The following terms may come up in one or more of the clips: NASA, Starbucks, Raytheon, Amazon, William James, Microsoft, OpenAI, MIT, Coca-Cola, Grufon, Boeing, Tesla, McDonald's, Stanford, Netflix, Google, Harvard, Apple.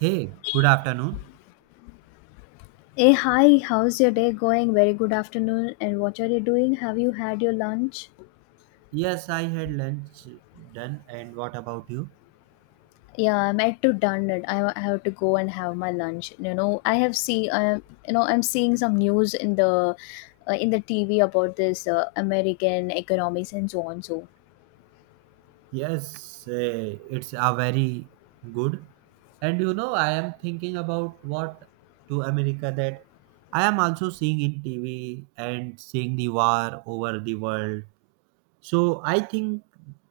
Hey, good afternoon. Hey, hi, how's your day going? Very good afternoon. And what are you doing? Have you had your lunch? Yes, I had lunch done, and what about you? Yeah, I'm at to done it. I have to go and have my lunch. You know, I have see. I I'm seeing some news in the TV about this American economics and so on. So Yes, it's a very good. And you know, I am thinking about what to America that I am also seeing in TV and seeing the war over the world. So I think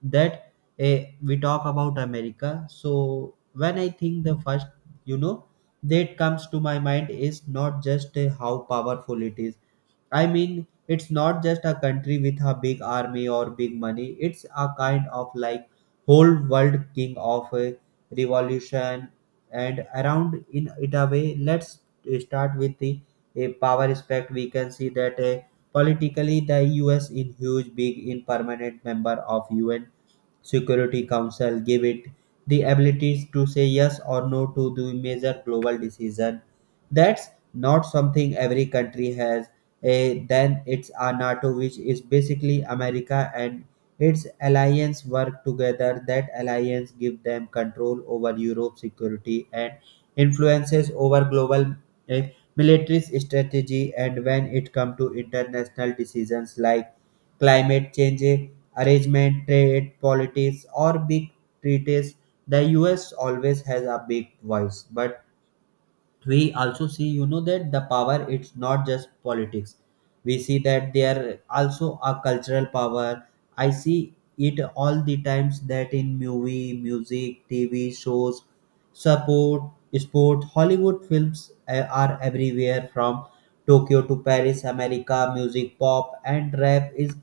that we talk about America. So when I think the first, you know, that comes to my mind is not just how powerful it is. I mean, it's not just a country with a big army or big money. It's a kind of like whole world king of a revolution and around in it a way. Let's start with the a power aspect. We can see that politically the U.S. in huge, big, in permanent member of UN Security Council give it the abilities to say yes or no to the major global decision. That's not something every country has. Eh, then it's a NATO, which is basically America and its alliance work together. That alliance give them control over Europe's security and influences over global eh, military strategy. And when it comes to international decisions like climate change, arrangement, trade, politics, or big treaties, the US always has a big voice. But we also see, you know, that the power it's not just politics. We see that there also a cultural power. I see it all the times that in movie, music, TV shows, support, sport, Hollywood films are everywhere from Tokyo to Paris. America music, pop and rap is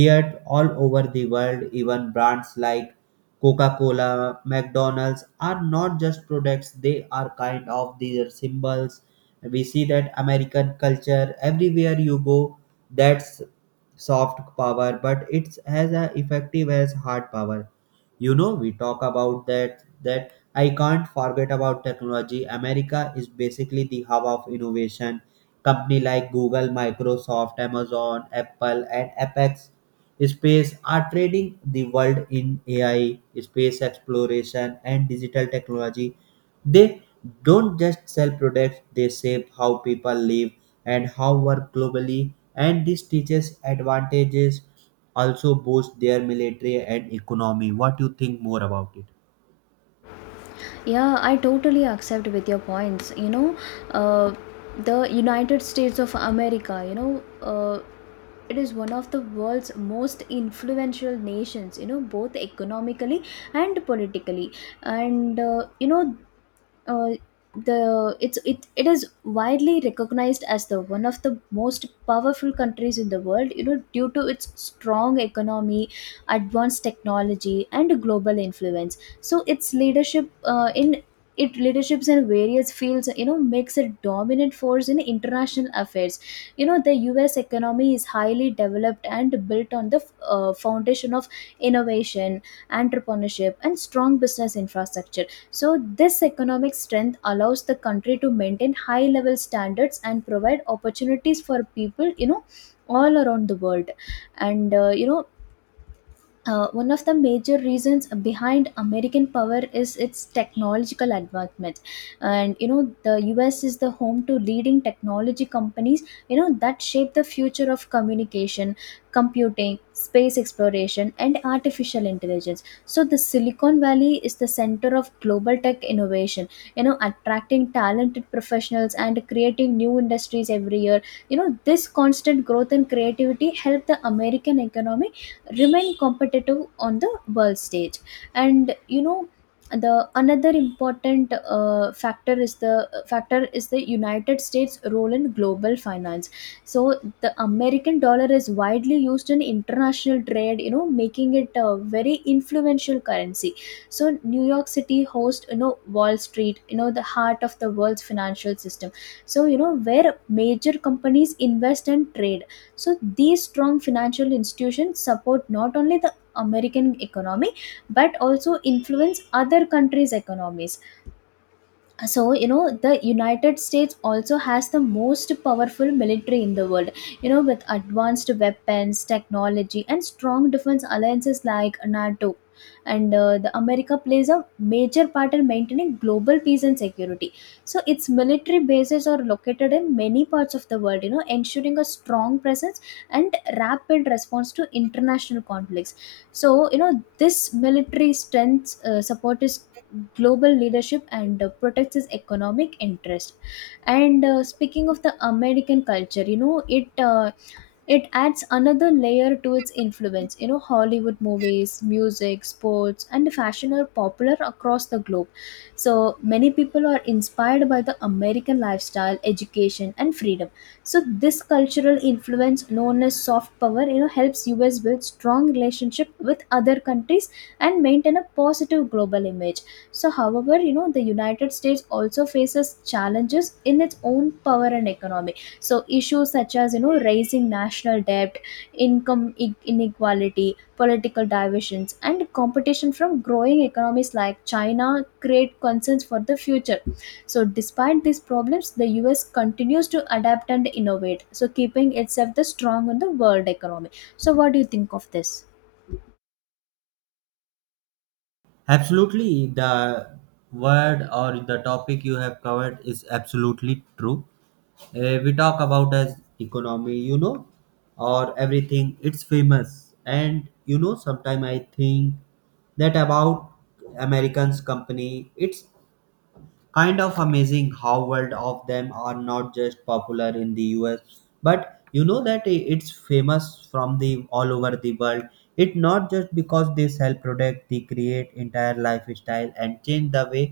heard all over the world. Even brands like Coca-Cola, McDonald's are not just products, they are kind of their symbols. We see that American culture everywhere you go, that's soft power, but it's as a effective as hard power. You know, we talk about that I can't forget about technology. America is basically the hub of innovation. Company like Google, Microsoft, Amazon, Apple, and Apex space are trading the world in AI, space exploration, and digital technology. They don't just sell products, they shape how people live and how work globally. And this teaches advantages also boost their military and economy. What do you think more about it? yeah, I totally accept with your points. Uh, the United States of America, you know, it is one of the world's most influential nations, you know, both economically and politically. And, you know, uh, the it's it, It is widely recognized as the one of the most powerful countries in the world, you know, due to its strong economy, advanced technology and global influence. So its leaderships in various fields, you know, makes it dominant force in international affairs. You know, the US economy is highly developed and built on the foundation of innovation, entrepreneurship and strong business infrastructure. So this economic strength allows the country to maintain high level standards and provide opportunities for people, you know, all around the world. And, uh, you know, One of the major reasons behind American power is its technological advancement, and you know the U.S. is the home to leading technology companies. You know, that shape the future of communication, computing, space exploration, and artificial intelligence. So the Silicon Valley is the center of global tech innovation. You know, attracting talented professionals and creating new industries every year. You know, this constant growth and creativity help the American economy remain competitive on the world stage. And you know, the another important factor is the United States role in global finance. So the American dollar is widely used in international trade, you know, making it a very influential currency. So New York City hosts, you know, Wall Street, you know, the heart of the world's financial system, so you know, where major companies invest and trade. So these strong financial institutions support not only the American economy but also influence other countries' economies. So you know, the United States also has the most powerful military in the world, you know, with advanced weapons technology and strong defense alliances like NATO. And the America plays a major part in maintaining global peace and security. So its military bases are located in many parts of the world, you know, ensuring a strong presence and rapid response to international conflicts. So you know, this military strength support is global leadership and protects its economic interest. And speaking of the American culture, you know, it adds another layer to its influence. You know, Hollywood movies, music, sports and fashion are popular across the globe. So many people are inspired by the American lifestyle, education and freedom. So this cultural influence, known as soft power, you know, helps us build strong relationship with other countries and maintain a positive global image. So however, you know, the United States also faces challenges in its own power and economy. So issues such as, you know, raising national debt, inequality, political divisions and competition from growing economies like China create concerns for the future. So despite these problems, the US continues to adapt and innovate, so keeping itself the strong in the world economy. So what do you think of this? Absolutely, the word or the topic you have covered is absolutely true. We talk about as economy, you know, or everything. It's famous, and you know, sometimes I think that about Americans company. It's kind of amazing how world of them are not just popular in the US, but you know that it's famous from the all over the world. It not just because they sell product, they create entire lifestyle and change the way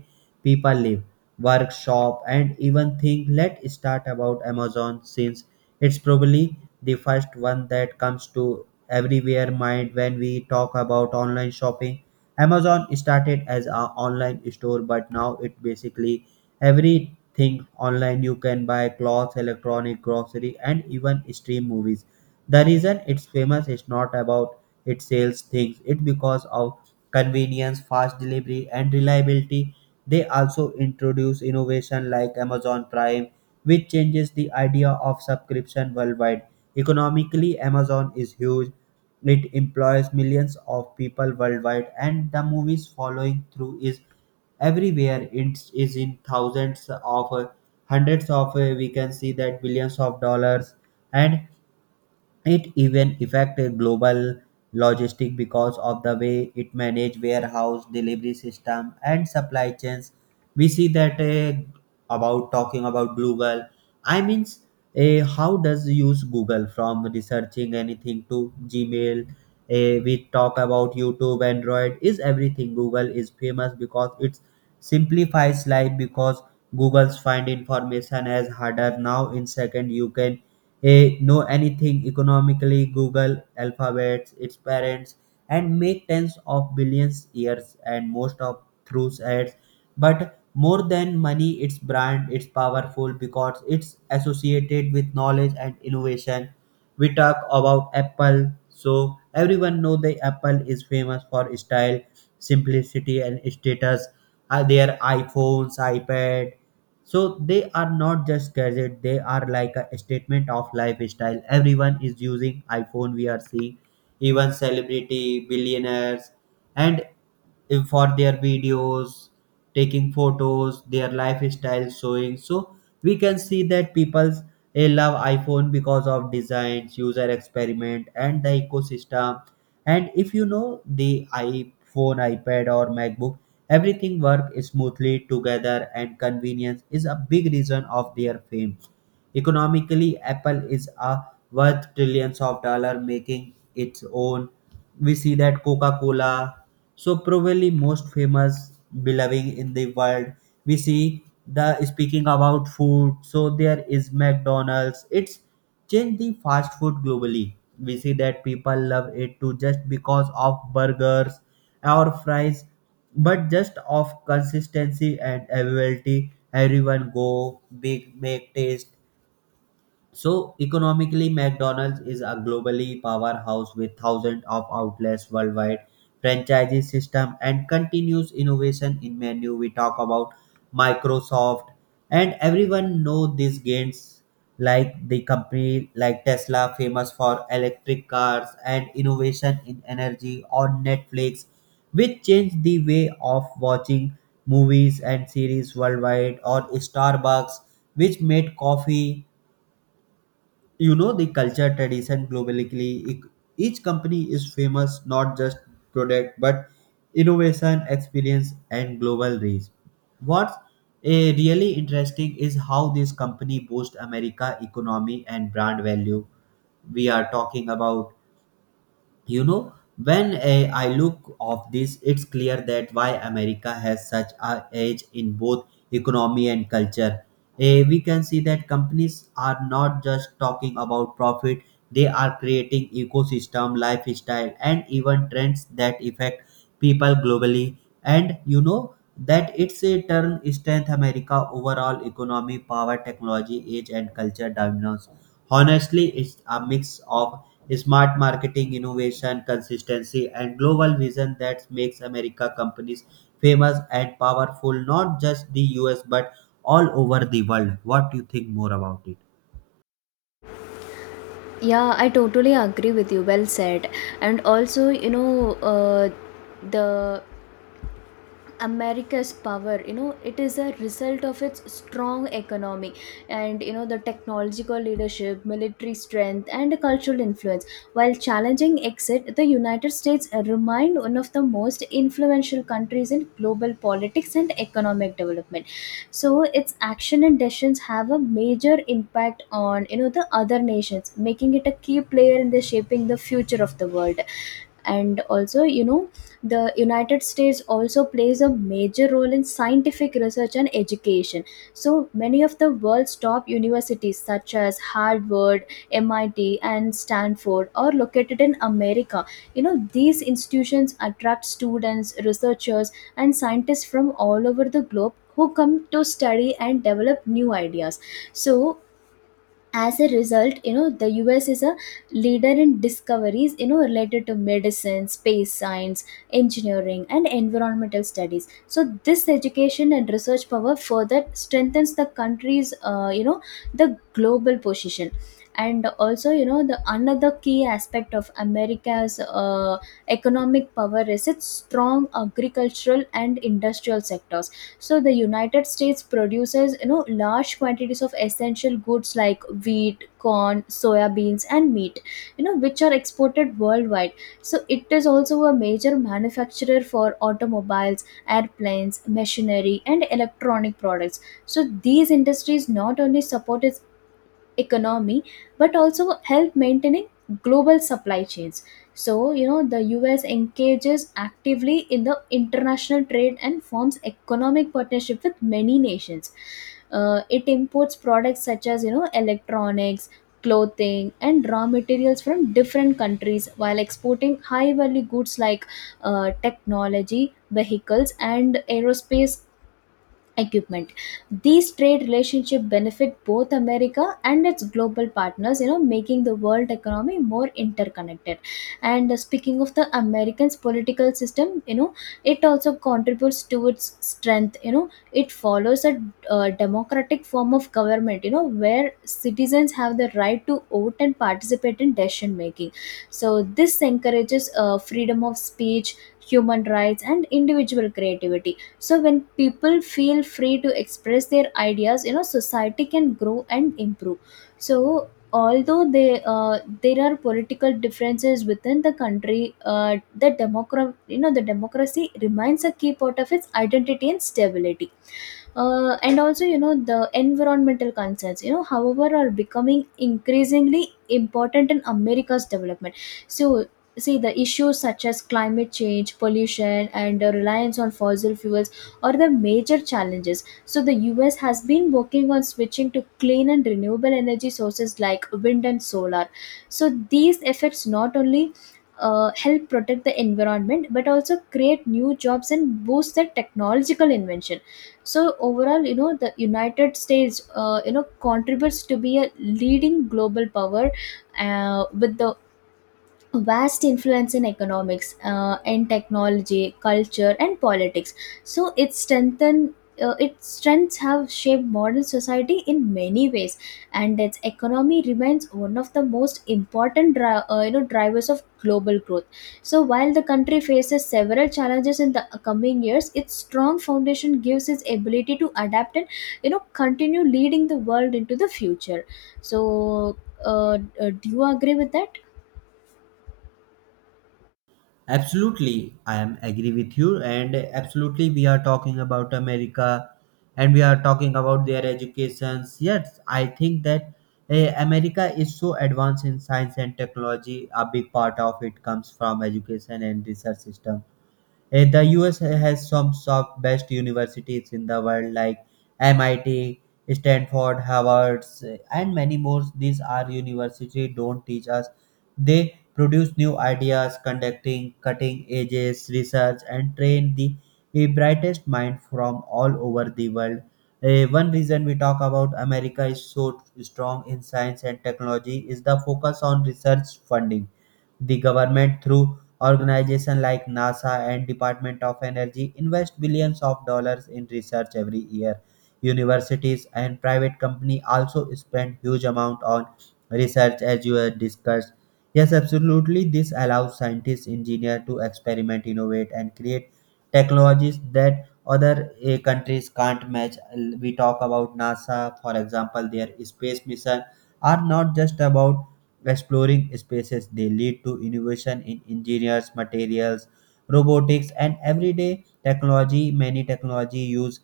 people live, work, shop, and even think. Let's start about Amazon, since it's probably the first one that comes to everywhere mind when we talk about online shopping. Amazon started as an online store, but now it basically everything online. You can buy clothes, electronic, grocery, and even stream movies. The reason it's famous is not about it sells things; it's because of convenience, fast delivery, and reliability. They also introduce innovation like Amazon Prime, which changes the idea of subscription worldwide. Economically, Amazon is huge. It employs millions of people worldwide, and the movies following through is everywhere. It is in thousands of hundreds of we can see that billions of dollars, and it even affected global logistic because of the way it manage warehouse, delivery system, and supply chains. We see that about talking about Google. I mean, how does use Google from researching anything to Gmail? We talk about YouTube, Android is everything. Google is famous because it simplifies life because Google's find information as harder now in second you can know anything. Economically, Google Alphabets, its parents, and make tens of billions years and most of through ads. But more than money, its brand, it's powerful because it's associated with knowledge and innovation. We talk about Apple, so everyone know the Apple is famous for style, simplicity, and status. Their iPhones, iPad, so they are not just gadget, they are like a statement of lifestyle. Everyone is using iPhone. We are seeing even celebrity billionaires and if for their videos, taking photos, their lifestyle showing. So we can see that people love iPhone because of designs, user experiment, and the ecosystem. And if you know, the iPhone, iPad, or MacBook, everything work smoothly together, and convenience is a big reason of their fame. Economically, Apple is a worth trillions of dollar, making its own. We see that Coca-Cola, so probably most famous beloved in the world. We see the speaking about food, so there is McDonald's. It's changed the fast food globally. We see that people love it too just because of burgers or fries, but just of consistency and availability. Everyone go big make taste. So economically, McDonald's is a globally powerhouse with thousands of outlets worldwide, franchisee system, and continuous innovation in menu. We talk about Microsoft, and everyone know these gains like the company like Tesla, famous for electric cars and innovation in energy, or Netflix, which changed the way of watching movies and series worldwide, or Starbucks, which made coffee, you know, the culture tradition globally. Each company is famous not just product but innovation, experience, and global reach. What's really interesting is how this company boosts America economy and brand value. We are talking about, you know, when I look of this, it's clear that why America has such a edge in both economy and culture. Eh, we can see that companies are not just talking about profit, they are creating ecosystem, lifestyle, and even trends that affect people globally. And you know that it's a turn strength America overall economy power, technology age, and culture dominance. Honestly, it's a mix of smart marketing, innovation, consistency, and global vision that makes America companies famous and powerful, not just the US but all over the world. What do you think more about it? Yeah, I totally agree with you. Well said. And also, you know, the America's power, you know, it is a result of its strong economy and you know the technological leadership, military strength and cultural influence. While challenging exit, the United States remained one of the most influential countries in global politics and economic development. So its action and decisions have a major impact on, you know, the other nations, making it a key player in the shaping the future of the world. And also, you know, the United States also plays a major role in scientific research and education. So many of the world's top universities such as Harvard, MIT and Stanford are located in America. You know, these institutions attract students, researchers and scientists from all over the globe who come to study and develop new ideas. So as a result, you know, the US is a leader in discoveries, you know, related to medicine, space science, engineering and environmental studies. So this education and research power further strengthens the country's, you know, the global position. And also, you know, the another key aspect of America's economic power is its strong agricultural and industrial sector. So the United States produces, you know, large quantities of essential goods like wheat, corn, soya beans and meat, you know, which are exported worldwide. So it is also a major manufacturer for automobiles, airplanes, machinery and electronic products. So these industries not only support its economy but also help maintaining global supply chains. So you know, the US engages actively in the international trade and forms economic partnership with many nations. It imports products such as, you know, electronics, clothing and raw materials from different countries, while exporting high value goods like technology, vehicles and aerospace equipment. These trade relationship benefit both America and its global partners, you know, making the world economy more interconnected. And speaking of the Americans political system, you know, it also contributes to its strength. You know, it follows a democratic form of government, you know, where citizens have the right to vote and participate in decision making. So this encourages freedom of speech, human rights and individual creativity. So when people feel free to express their ideas, you know, society can grow and improve. So there are political differences within the country. You know, the democracy remains a key part of its identity and stability. And also, you know, the environmental concerns, you know, however, are becoming increasingly important in America's development. So see, the issues such as climate change, pollution and the reliance on fossil fuels are the major challenges. So the US has been working on switching to clean and renewable energy sources like wind and solar. So these efforts not only help protect the environment but also create new jobs and boost the technological invention. So overall, you know, the United States, you know, contributes to be a leading global power, with the vast influence in economics, and technology, culture and politics. So it strengthen its strengths have shaped modern society in many ways. And its economy remains one of the most important you know, drivers of global growth. So while the country faces several challenges in the coming years, its strong foundation gives its ability to adapt and, you know, continue leading the world into the future. So do you agree with that? Absolutely, I am agree with you, and absolutely we are talking about America, and we are talking about their educations. Yes, I think that America is so advanced in science and technology. A big part of it comes from education and research system. Eh, the US has some of best universities in the world like MIT, Stanford, Harvard, and many more. These are university don't teach us. They produce new ideas, conducting cutting edges research, and train the brightest mind from all over the world. Eh, one reason we talk about America is so strong in science and technology is the focus on research funding. The government, through organizations like NASA and Department of Energy, invest billions of dollars in research every year. Universities and private company also spend huge amount on research, as you had discussed. Yes, absolutely. This allows scientists, engineers to experiment, innovate, and create technologies that other countries can't match. We talk about NASA, for example, their space mission are not just about exploring spaces. They lead to innovation in engineers, materials, robotics, and everyday technology. Many technology use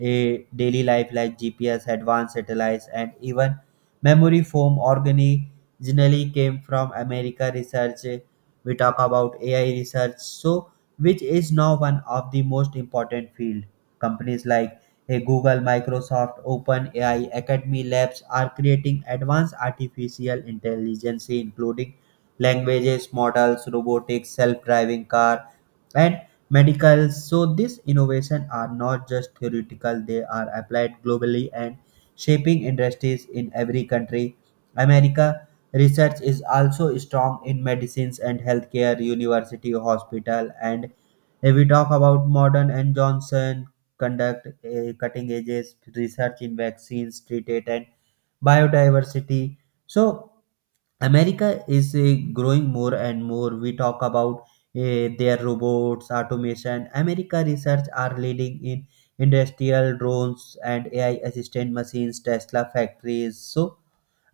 a daily life like GPS, advanced satellites, and even memory foam originally came from America research. We talk about AI research, so which is now one of the most important field. Companies like a Google, Microsoft, OpenAI, Academy Labs are creating advanced artificial intelligence, including languages, models, robotics, self-driving car, and medical. So these innovations are not just theoretical; they are applied globally and shaping industries in every country. America research is also strong in medicines and healthcare, university, hospital, and if we talk about modern and Johnson conduct cutting edges research in vaccines treated and biodiversity. So America is growing more and more. We talk about their robots, automation, America research are leading in industrial drones and AI assistant machines, Tesla factories. So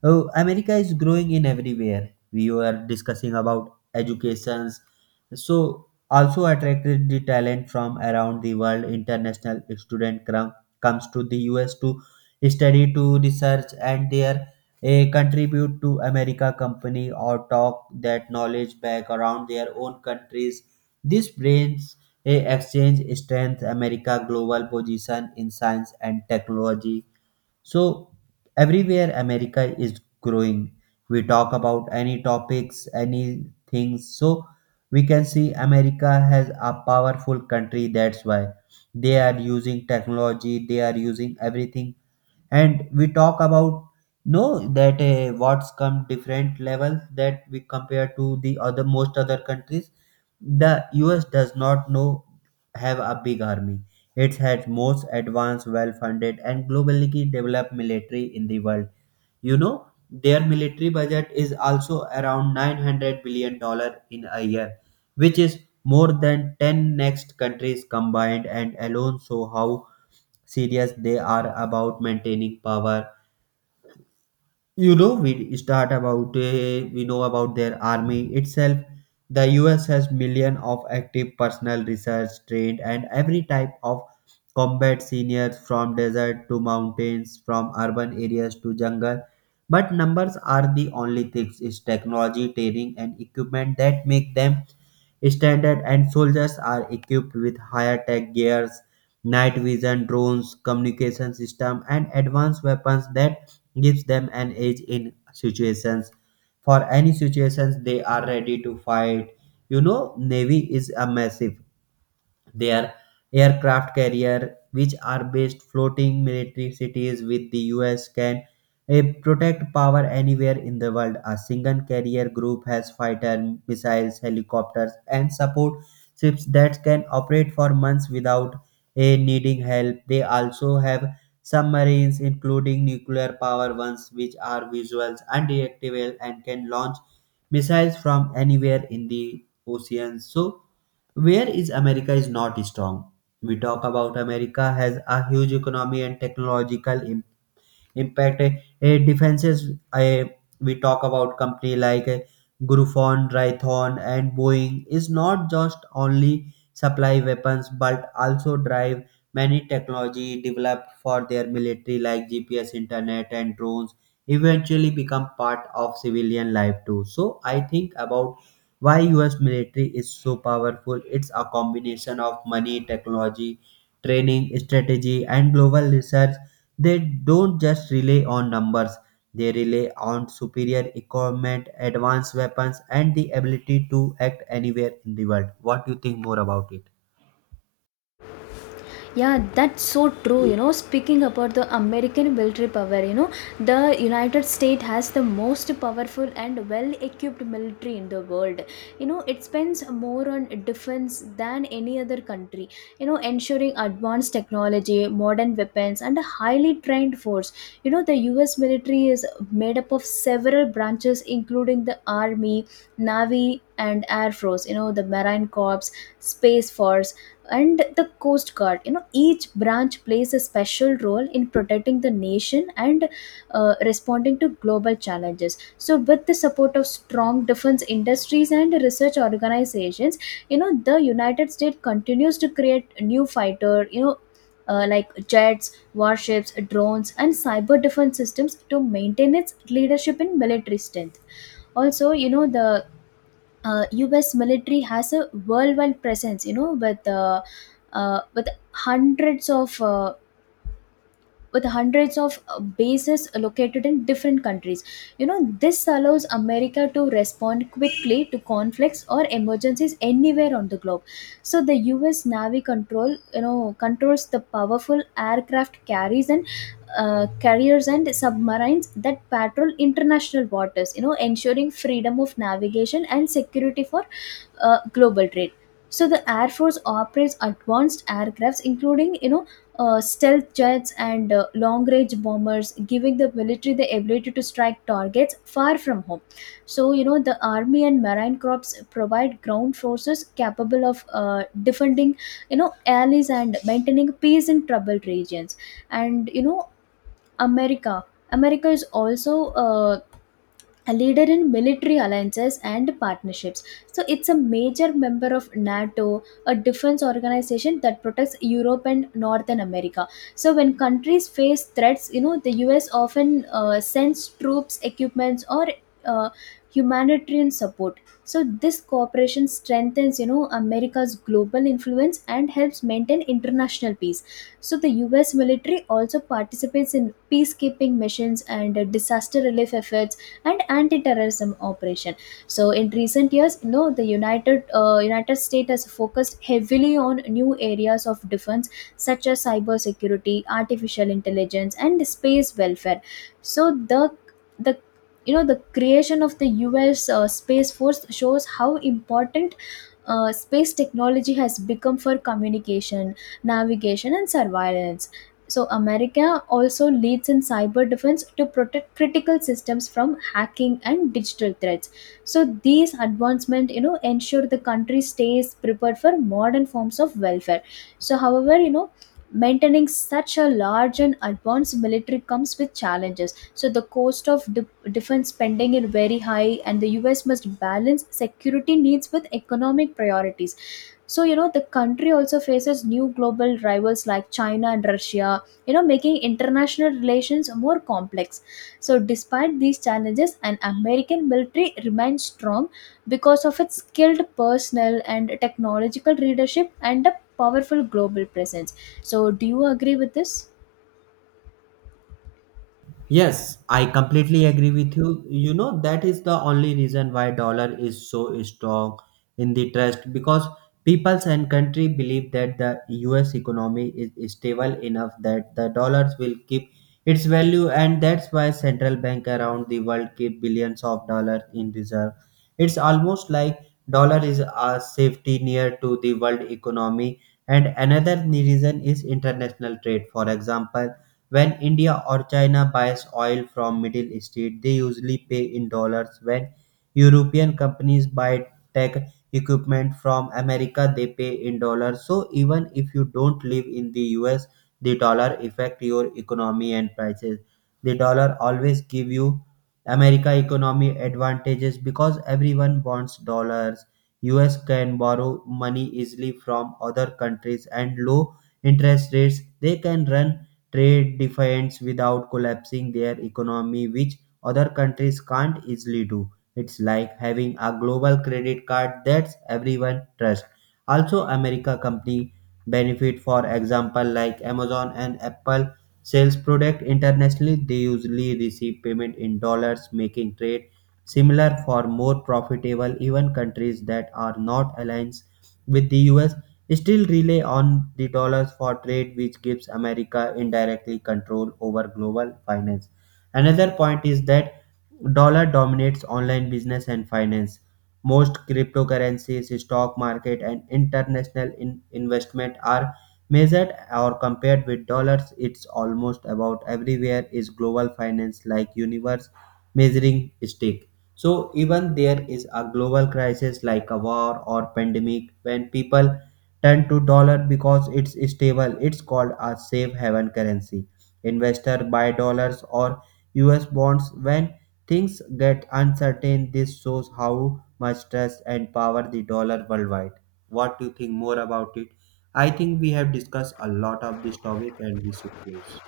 oh, America is growing in everywhere. We were discussing about educations, so also attracted the talent from around the world. International student comes to the U.S. to study, to research, and there a contribute to America company or talk that knowledge back around their own countries. This brings a exchange strength America global position in science and technology. So everywhere America is growing. We talk about any topics, any things. So we can see America has a powerful country. That's why they are using technology. They are using everything, and we talk about no that what's come different levels that we compare to the other most other countries. The us does not know have a big army. It has most advanced, well funded and globally developed military in the world. You know, their military budget is also around 900 billion dollars in a year, which is more than 10 next countries combined and alone. So how serious they are about maintaining power. You know, we start about we know about their army itself. The us has million of active personnel, research trained and every type of combat seniors, from desert to mountains, from urban areas to jungle. But numbers are the only things. It's technology, training and equipment that make them standard. And soldiers are equipped with higher tech gears, night vision, drones, communication system, and advanced weapons that gives them an edge in situations. For any situations, they are ready to fight. You know, Navy is a massive their aircraft carrier, which are based floating military cities, with the US can protect power anywhere in the world. A single carrier group has fighter missiles, helicopters and support ships that can operate for months without needing help. They also have submarines, including nuclear power ones, which are visuals and reactable and can launch missiles from anywhere in the ocean. So where is america is not strong. We talk about america has a huge economy and technological impact. Defenses, we talk about company like Grufon, Raytheon and Boeing is not just only supply weapons, but also drive many technology developed for their military like GPS, internet and drones eventually become part of civilian life too. So I think about why US military is so powerful, it's a combination of money, technology, training, strategy and global research. They don't just rely on numbers, they rely on superior equipment, advanced weapons, and the ability to act anywhere in the world. What do you think more about it? Yeah, that's so true. You know, speaking about the American military power, you know, the United States has the most powerful and well equipped military in the world. You know, it spends more on defense than any other country, you know, ensuring advanced technology, modern weapons, and a highly trained force. You know, the US military is made up of several branches, including the Army, Navy, and Air Force, you know, the Marine Corps, Space Force and the Coast Guard. You know, each branch plays a special role in protecting the nation and responding to global challenges. So with the support of strong defense industries and research organizations, you know, the United States continues to create new fighter, you know, like jets, warships, drones and cyber defense systems to maintain its leadership in military strength. Also, you know, the U.S. military has a worldwide presence, you know, uh, with hundreds of uh, with hundreds of bases located in different countries. You know, this allows America to respond quickly to conflicts or emergencies anywhere on the globe. So the you know, controls the powerful aircraft carriers and carriers and submarines that patrol international waters. You know, ensuring freedom of navigation and security for global trade. So the Air Force operates advanced aircrafts, including, you know, stealth jets and long range bombers, giving the military the ability to strike targets far from home. So, you know, the Army and Marine Corps provide ground forces capable of defending, you know, allies and maintaining peace in troubled regions. And, you know, America. America is also a leader in military alliances and partnerships. So it's a major member of NATO, a defense organization that protects Europe and Northern America. So when countries face threats, you know, the US often sends troops, equipments, or uh, humanitarian support. So this cooperation strengthens, you know, America's global influence and helps maintain international peace. So the US military also participates in peacekeeping missions and disaster relief efforts and anti-terrorism operation. So in recent years, you know, the united United States has focused heavily on new areas of defense such as cyber security, artificial intelligence and space welfare. So the you know, the creation of the US space force shows how important space technology has become for communication, navigation and surveillance. So America also leads in cyber defense to protect critical systems from hacking and digital threats. So these advancements, you know, ensure the country stays prepared for modern forms of welfare. So however, you know, maintaining such a large and advanced military comes with challenges. So the defense spending is very high and the US must balance security needs with economic priorities. So, you know, the country also faces new global rivals like China and Russia, you know, making international relations more complex. So, despite these challenges, an American military remains strong because of its skilled personnel and technological leadership and a powerful global presence. So, do you agree with this? Yes, I completely agree with you. You know, that is the only reason why dollar is so strong in the trust, because peoples and country believe that the US economy is stable enough that the dollars will keep its value, and that's why central bank around the world keep billions of dollars in reserve. It's almost like dollar is a safety near to the world economy. And another reason is international trade. For example, when India or China buys oil from Middle East, they usually pay in dollars. When European companies buy tech equipment from America, they pay in dollars. So even if you don't live in the US, the dollar affect your economy and prices. The dollar always give you America economy advantages because everyone wants dollars. US can borrow money easily from other countries, and low interest rates, they can run trade defiance without collapsing their economy, which other countries can't easily do. It's like having a global credit card that everyone trusts. Also, America company benefit, for example, like Amazon and Apple sells product internationally, they usually receive payment in dollars, making trade similar for more profitable. Even countries that are not aligned with the US still rely on the dollars for trade, which gives America indirectly control over global finance. Another point is that dollar dominates online business and finance. Most cryptocurrencies, stock market, and international investment are measured or compared with dollars. It's almost about everywhere is global finance like universe measuring stick. So even there is a global crisis like a war or pandemic, when people turn to dollar because it's stable. It's called a safe haven currency. Investor buy dollars or US bonds when things get uncertain. This shows how much trust and power the dollar worldwide. What do you think more about it? I think we have discussed a lot of this topic and we should close.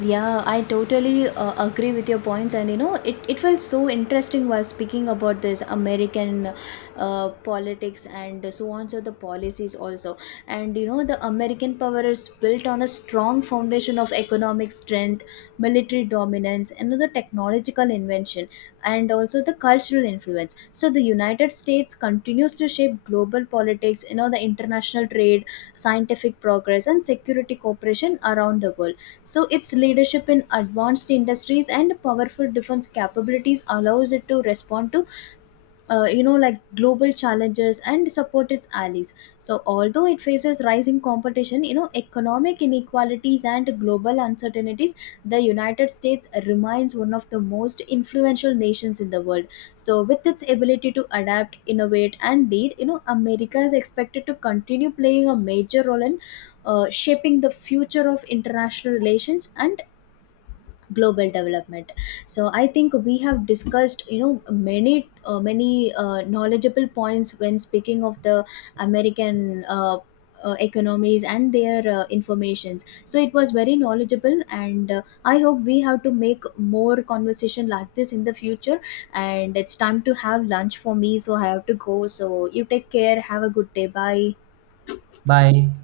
Yeah, I totally agree with your points, and you know, it felt so interesting while speaking about this American politics and so on, so the policies also. And you know, the American power is built on a strong foundation of economic strength, military dominance, and the technological invention, and also the cultural influence. So, the United States continues to shape global politics, you know, the international trade, scientific progress, and security cooperation around the world. So its leadership in advanced industries and powerful defense capabilities allows it to respond to, you know, like global challenges and support its allies. So although it faces rising competition, you know, economic inequalities and global uncertainties, the United States remains one of the most influential nations in the world. So with its ability to adapt, innovate and lead, you know, America is expected to continue playing a major role in, shaping the future of international relations and global development. So I think we have discussed, you know, many knowledgeable points when speaking of the American, economies and their informations. So it was very knowledgeable and, I hope we have to make more conversation like this in the future. And it's time to have lunch for me, so I have to go. So you take care, have a good day, bye. Bye.